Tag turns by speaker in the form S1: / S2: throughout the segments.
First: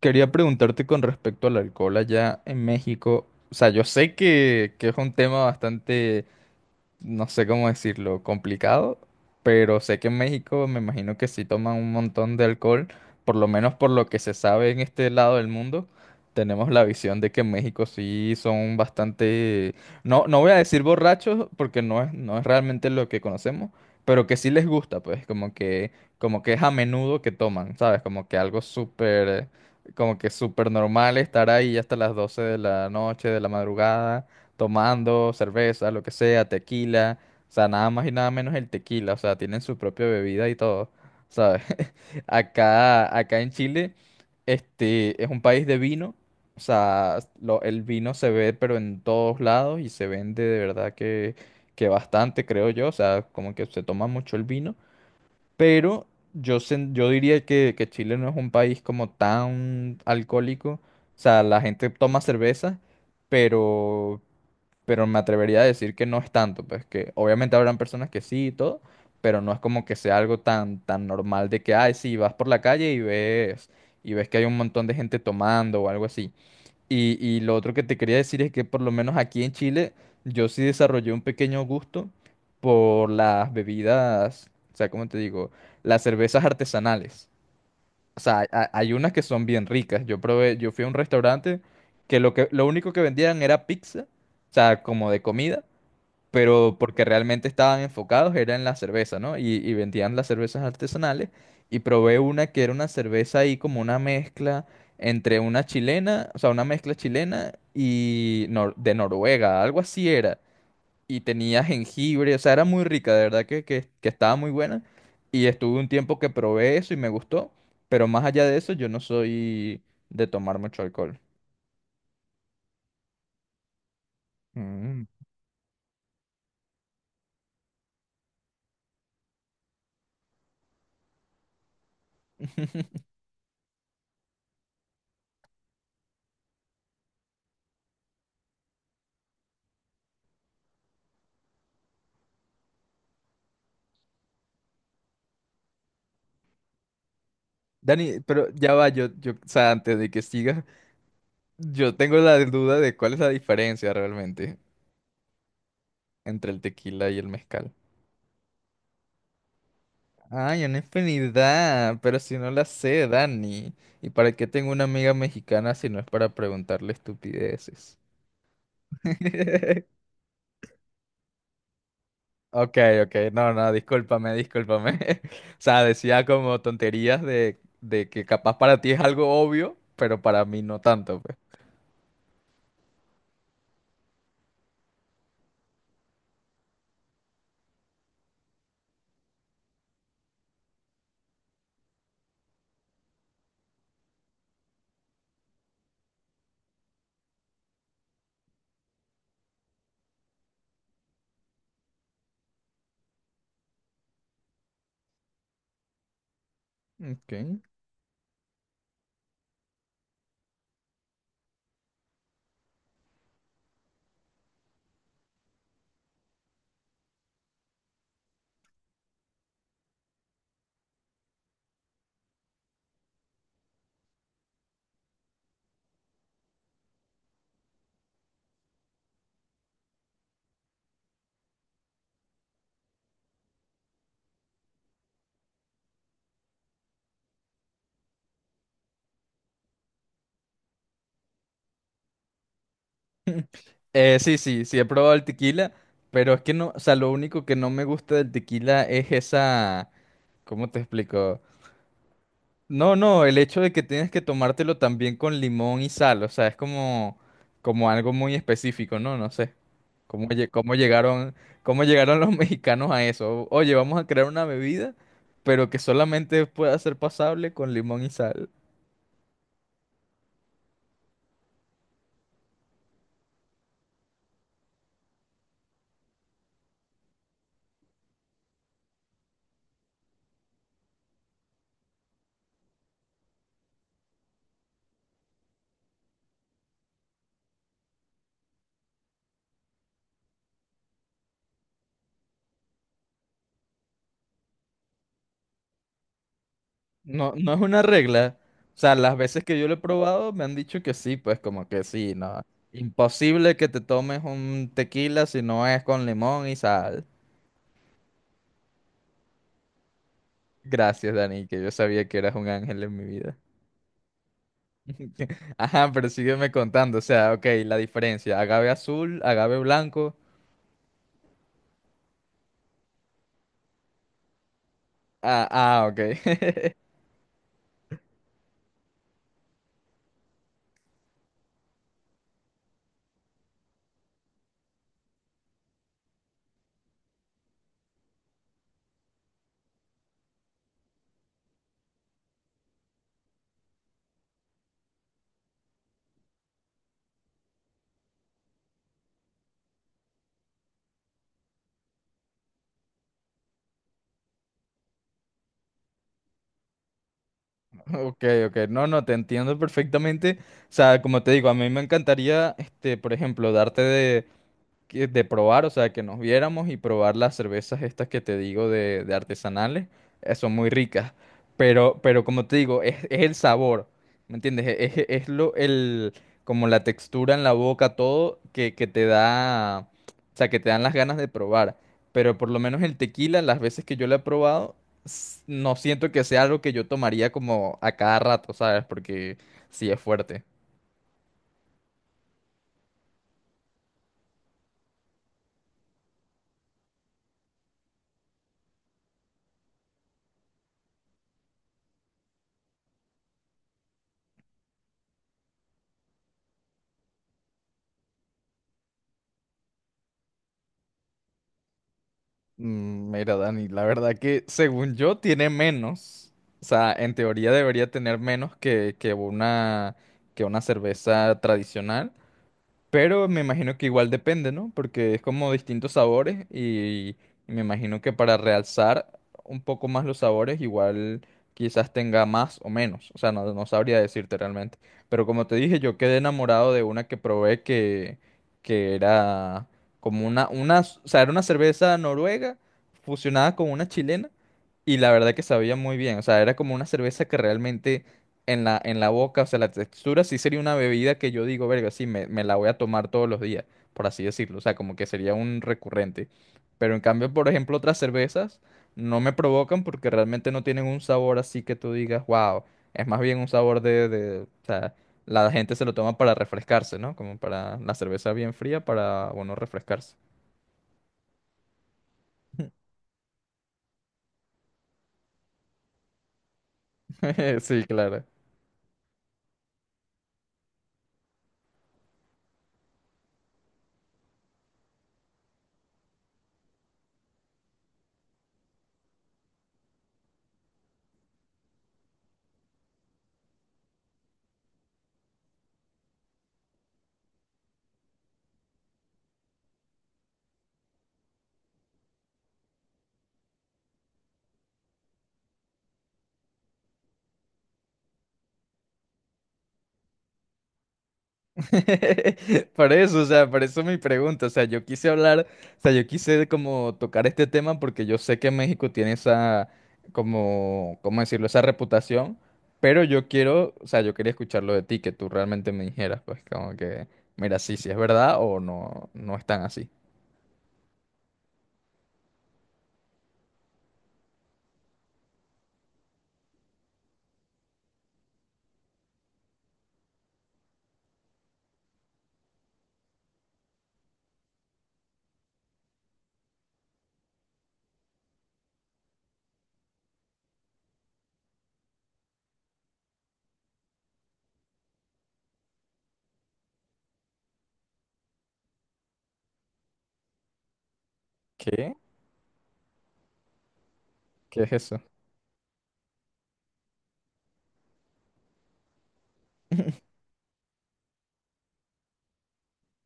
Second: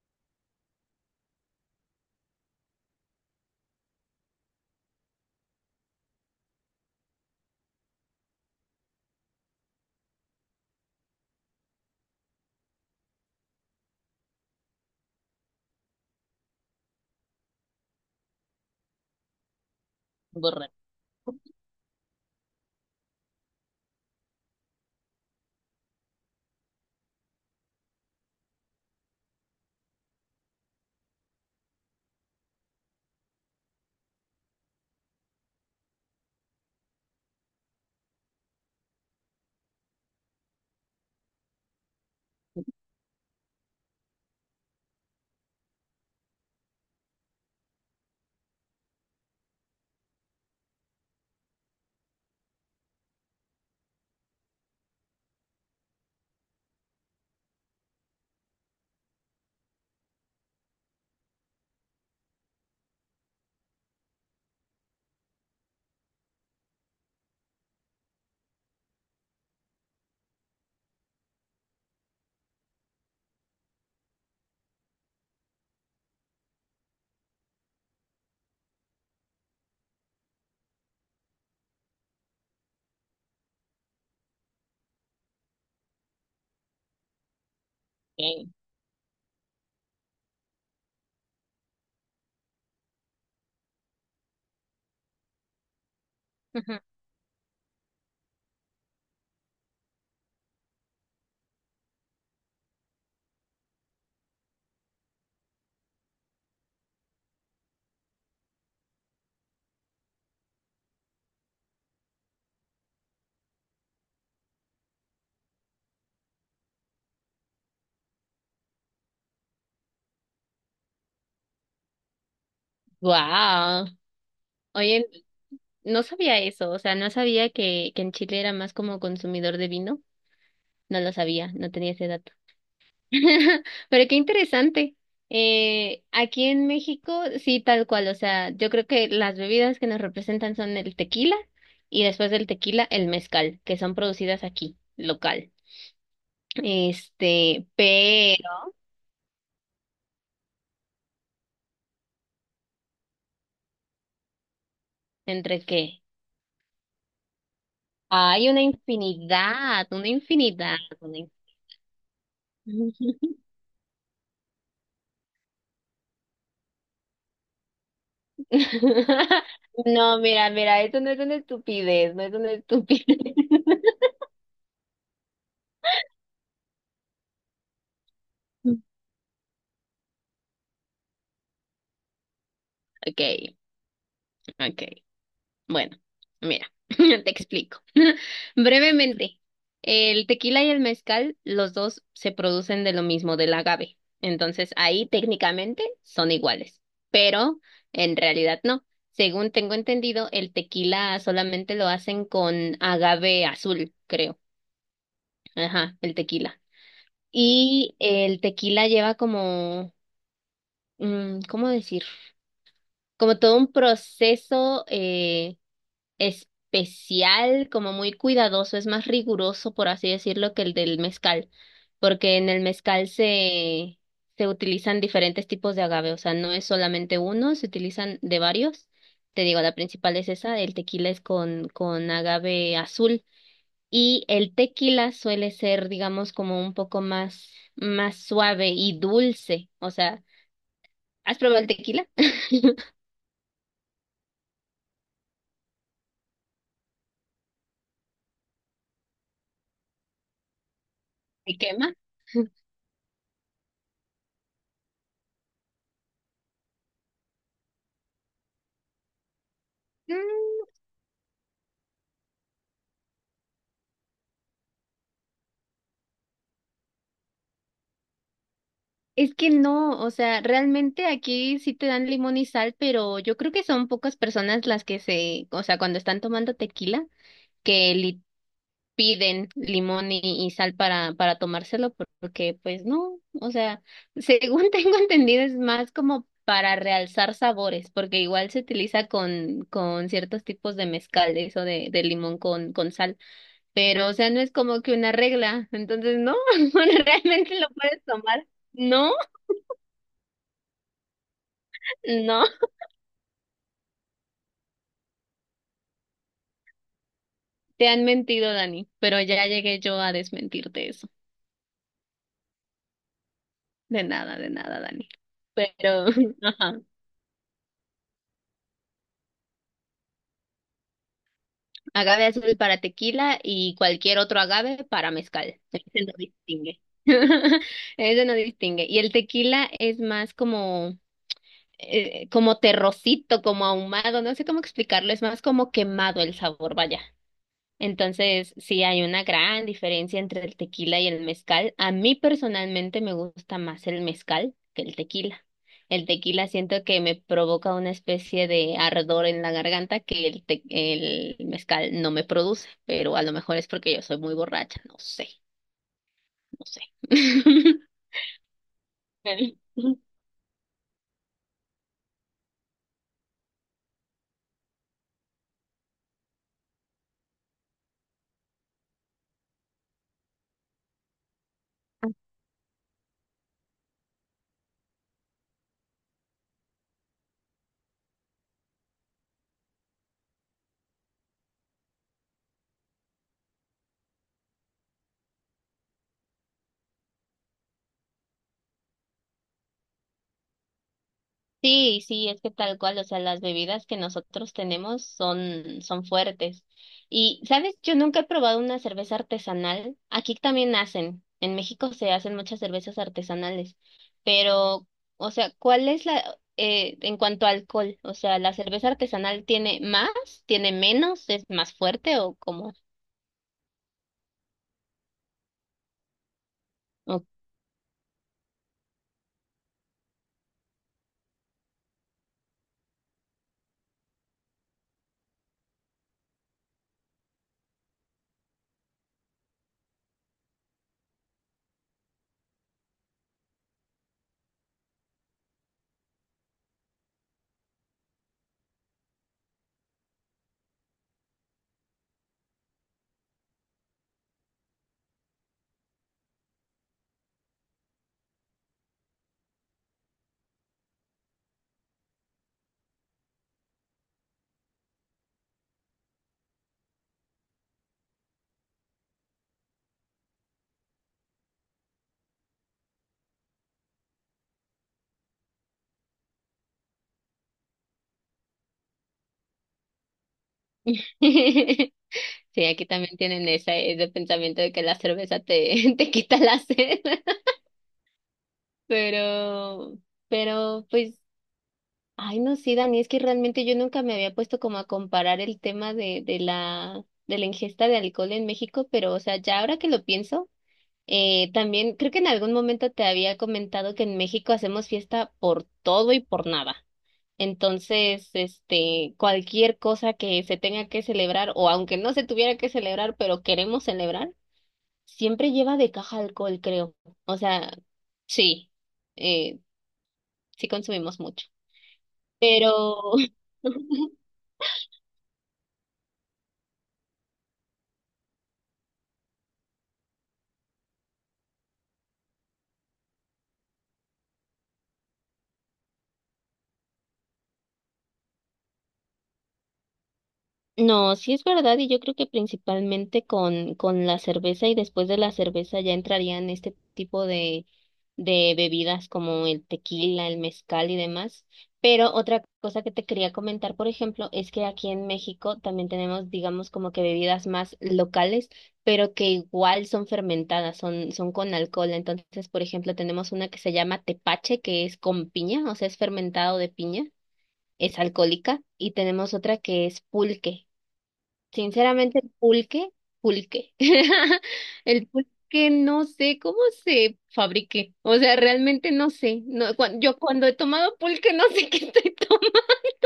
S1: Quería preguntarte con respecto al alcohol allá en México. O sea, yo sé que es un tema bastante, no sé cómo decirlo, complicado, pero sé que en México me imagino que sí toman un montón de alcohol, por lo menos por lo que se sabe en este lado del mundo. Tenemos la visión de que en México sí son bastante, no voy a
S2: Borraché.
S1: decir borrachos porque no es realmente lo que conocemos, pero que sí les gusta, pues como que es a menudo que toman, ¿sabes? Como que algo súper, como que súper normal estar ahí hasta las 12 de la noche, de la madrugada tomando cerveza, lo que sea, tequila, o sea, nada más y nada menos el tequila, o sea, tienen su propia bebida y todo, ¿sabes? Acá en Chile, es un país de vino, o sea, el vino se ve pero en todos lados y se vende de verdad que bastante, creo yo, o sea, como que se toma mucho el vino, pero yo, yo diría que Chile no es un país como tan alcohólico, o sea, la gente toma cerveza, pero pero me atrevería a decir que no es tanto, pues que obviamente habrán personas que sí y todo, pero no es como que sea algo tan, tan normal de que, ay, sí, vas por la calle y ves que hay un montón de gente tomando o algo así. Y lo otro que te quería decir es que por lo menos aquí en Chile yo sí desarrollé un pequeño gusto por las bebidas, o sea, ¿cómo te digo? Las cervezas artesanales. O sea, hay unas que son bien ricas. Yo probé, yo fui a un restaurante que lo único que vendían era pizza, o sea, como de comida, pero porque realmente estaban enfocados era en la cerveza, ¿no? Y vendían las cervezas artesanales. Y probé una que era una cerveza ahí como una mezcla entre una chilena, o sea, una mezcla chilena y de Noruega, algo así era y tenía jengibre, o sea, era muy rica, de verdad que estaba muy buena. Y estuve un tiempo que probé eso y me gustó, pero más allá de eso yo no soy de tomar mucho alcohol.
S2: Wow. Oye,
S1: Mm.
S2: no sabía eso, o sea, no sabía que en Chile era más como consumidor de vino. No lo sabía, no tenía ese dato. Pero qué interesante. Aquí en México, sí, tal cual, o sea, yo creo que las bebidas que nos representan son el tequila y después del tequila el mezcal, que son producidas aquí, local.
S1: Dani, pero
S2: Pero
S1: ya va, o sea, antes de que siga, yo tengo la duda de cuál es la diferencia realmente
S2: entre qué
S1: entre el tequila y el mezcal.
S2: hay una infinidad, una
S1: Ay,
S2: infinidad,
S1: una
S2: una
S1: infinidad, pero si no la sé,
S2: infinidad.
S1: Dani. ¿Y para qué tengo una amiga mexicana si no es para preguntarle estupideces?
S2: No, mira, mira, esto no es una estupidez, no es una
S1: Ok,
S2: estupidez.
S1: ok, no, no, discúlpame, discúlpame. O sea, decía como tonterías de que capaz para ti es algo obvio, pero para mí no tanto, pues.
S2: Okay, okay. Bueno, mira, te explico. Brevemente, el tequila y el mezcal, los dos se producen de lo mismo, del agave. Entonces, ahí técnicamente son iguales, pero en realidad no. Según tengo entendido, el tequila solamente lo hacen con agave azul, creo. Ajá, el tequila.
S1: Ok.
S2: Y el tequila lleva como ¿cómo decir? Como todo un proceso especial, como muy cuidadoso, es más riguroso, por así decirlo, que el del mezcal, porque en el mezcal se utilizan diferentes tipos de agave, o sea, no es solamente uno, se utilizan de varios. Te digo, la principal es esa, el tequila es con agave azul y el tequila suele ser, digamos, como un poco más, más suave y dulce, o sea, ¿has probado el tequila?
S1: Sí, sí, sí he probado el tequila, pero es que no, o sea, lo único que no me gusta del tequila es esa, ¿cómo te explico?
S2: ¿Me quema?
S1: No, no, el hecho de que tienes que tomártelo también con limón y sal, o sea, es como, como algo muy específico, ¿no? No sé. ¿Cómo,
S2: Mm,
S1: cómo llegaron los mexicanos a eso? Oye, vamos a crear una bebida, pero que solamente pueda ser pasable con limón y sal.
S2: Es que no, o sea, realmente aquí sí te dan limón y sal, pero yo creo que son pocas personas las que se, o sea, cuando están tomando tequila, que le piden limón y sal para tomárselo, porque pues no, o sea, según tengo entendido es más como para realzar sabores, porque igual se utiliza con ciertos tipos de mezcales o de limón con sal. Pero, o sea, no es como que una regla, entonces no,
S1: No, no
S2: realmente
S1: es
S2: lo
S1: una
S2: puedes
S1: regla.
S2: tomar.
S1: O sea,
S2: No,
S1: las veces que yo lo he probado me han dicho que sí, pues como que sí, no.
S2: no,
S1: Imposible que te tomes un tequila si no es con limón y sal.
S2: te han mentido, Dani, pero ya llegué yo a desmentirte eso.
S1: Gracias, Dani, que yo sabía que eras un ángel en mi vida.
S2: De nada, Dani.
S1: Ajá,
S2: Pero,
S1: pero sígueme
S2: ajá,
S1: contando. O sea, ok, la diferencia. Agave azul, agave blanco.
S2: agave azul para tequila y cualquier otro agave para
S1: Ah,
S2: mezcal.
S1: ah,
S2: Ese no
S1: ok.
S2: distingue. Ese no distingue. Y el tequila es más como, como terrocito, como ahumado, no sé cómo explicarlo, es más como quemado el sabor, vaya. Entonces, sí hay una gran diferencia entre el tequila y el mezcal. A mí personalmente me gusta más el mezcal que el tequila. El tequila siento que me provoca una especie de ardor en la garganta que el mezcal no me produce, pero a lo mejor es porque yo soy muy borracha, no sé, no sé.
S1: Ok, ok. No, no, te entiendo perfectamente. O sea, como te digo, a mí me encantaría, por ejemplo, darte de, de probar, o sea, que nos viéramos y probar las cervezas estas que te digo de artesanales, son muy ricas. Pero como te digo, es el sabor, ¿me entiendes? Es, es lo, el, como la textura en la boca, todo que te da, o sea, que te dan las ganas de probar. Pero por lo menos el tequila, las veces que yo lo he probado, no siento que sea algo que yo tomaría como a cada rato, ¿sabes? Porque sí es fuerte.
S2: Sí, sí, es que tal cual, o sea, las bebidas que nosotros tenemos son, son fuertes. Y, ¿sabes? Yo nunca he probado una cerveza artesanal. Aquí también hacen, en México se hacen muchas cervezas artesanales, pero, o sea, ¿cuál es en cuanto a alcohol? O sea, ¿la cerveza artesanal tiene más, tiene menos, es más fuerte o cómo?
S1: Mm, mira, Dani, la verdad que según yo tiene menos. O sea, en
S2: O-
S1: teoría debería tener menos que una cerveza tradicional. Pero me imagino que igual depende, ¿no? Porque es como distintos sabores y me imagino que para realzar un poco más los sabores, igual quizás tenga más o menos. O sea, no, no sabría decirte realmente. Pero como te dije, yo quedé enamorado de una que probé que era como o sea, era una cerveza noruega fusionada con una chilena. Y la verdad que sabía muy bien, o sea, era como una cerveza que realmente en la boca, o sea, la textura sí sería una bebida que yo digo, verga, sí, me la voy a tomar todos los días, por así decirlo, o sea, como que sería un recurrente. Pero en cambio, por ejemplo, otras cervezas no me provocan porque realmente no tienen un sabor así que tú digas, wow, es más bien un sabor o sea, la gente se lo toma para refrescarse, ¿no? Como para la cerveza bien fría, para, bueno, refrescarse.
S2: Sí, aquí también tienen esa- ese pensamiento de que la cerveza te, te quita la sed.
S1: Sí, claro.
S2: Pero, pero, pues, ay, no, sí, Dani, es que realmente yo nunca me había puesto como a comparar el tema de la ingesta de alcohol en México, pero, o sea, ya ahora que lo pienso, también creo que en algún momento te había comentado que en México hacemos fiesta por todo y por nada. Entonces, cualquier cosa que se tenga que celebrar, o aunque no se tuviera que celebrar, pero queremos celebrar, siempre lleva de caja alcohol, creo. O sea, sí. eh, sí consumimos mucho.
S1: Por
S2: Pero
S1: eso, o sea, por eso mi pregunta, o sea, yo quise hablar, o sea, yo quise como tocar este tema porque yo sé que México tiene esa, como, ¿cómo decirlo? Esa reputación, pero yo quiero, o sea, yo quería escucharlo de ti, que tú realmente me dijeras, pues, como que, mira, sí, sí es verdad o no, no es tan así.
S2: no, sí es verdad y yo creo que principalmente con la cerveza y después de la cerveza ya entrarían este tipo de bebidas como el tequila, el mezcal y demás. Pero otra cosa que te quería comentar, por ejemplo, es que aquí en México también tenemos, digamos, como que bebidas más locales, pero que igual son fermentadas, son, son con alcohol. Entonces, por ejemplo, tenemos una que se llama tepache, que es con piña, o sea, es fermentado de piña. Es alcohólica y tenemos otra que es pulque.
S1: ¿Qué?
S2: Sinceramente, el pulque, pulque.
S1: ¿Qué es eso?
S2: El pulque no sé cómo se fabrique. O sea, realmente no sé. No, cuan- yo cuando he tomado pulque no sé qué estoy tomando,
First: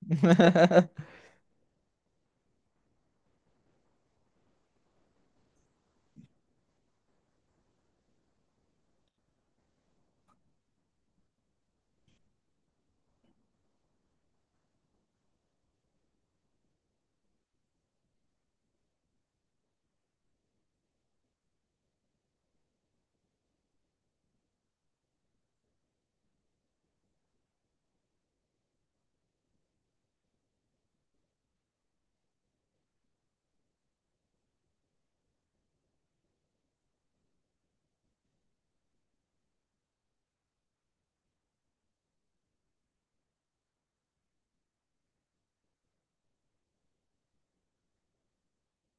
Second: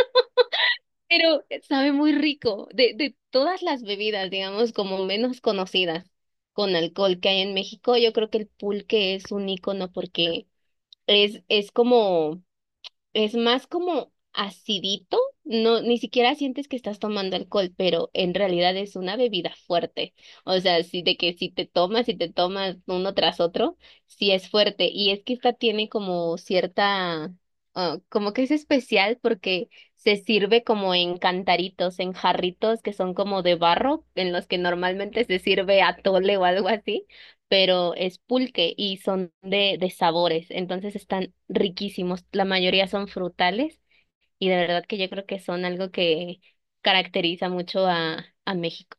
S2: pero sabe muy rico. De todas las bebidas, digamos, como menos conocidas con alcohol que hay en México, yo creo que el pulque es un icono porque es como. Es más como acidito, no, ni siquiera sientes que estás tomando alcohol, pero en realidad es una bebida fuerte. O sea, sí, de que si te tomas y te tomas uno tras otro, sí es fuerte. Y es que esta tiene como cierta, ah, como que es especial porque se sirve como en cantaritos, en jarritos que son como de barro, en los que normalmente se sirve atole o algo así, pero es pulque y son de sabores, entonces están riquísimos. La mayoría son frutales y de verdad que yo creo que son algo que caracteriza mucho a México.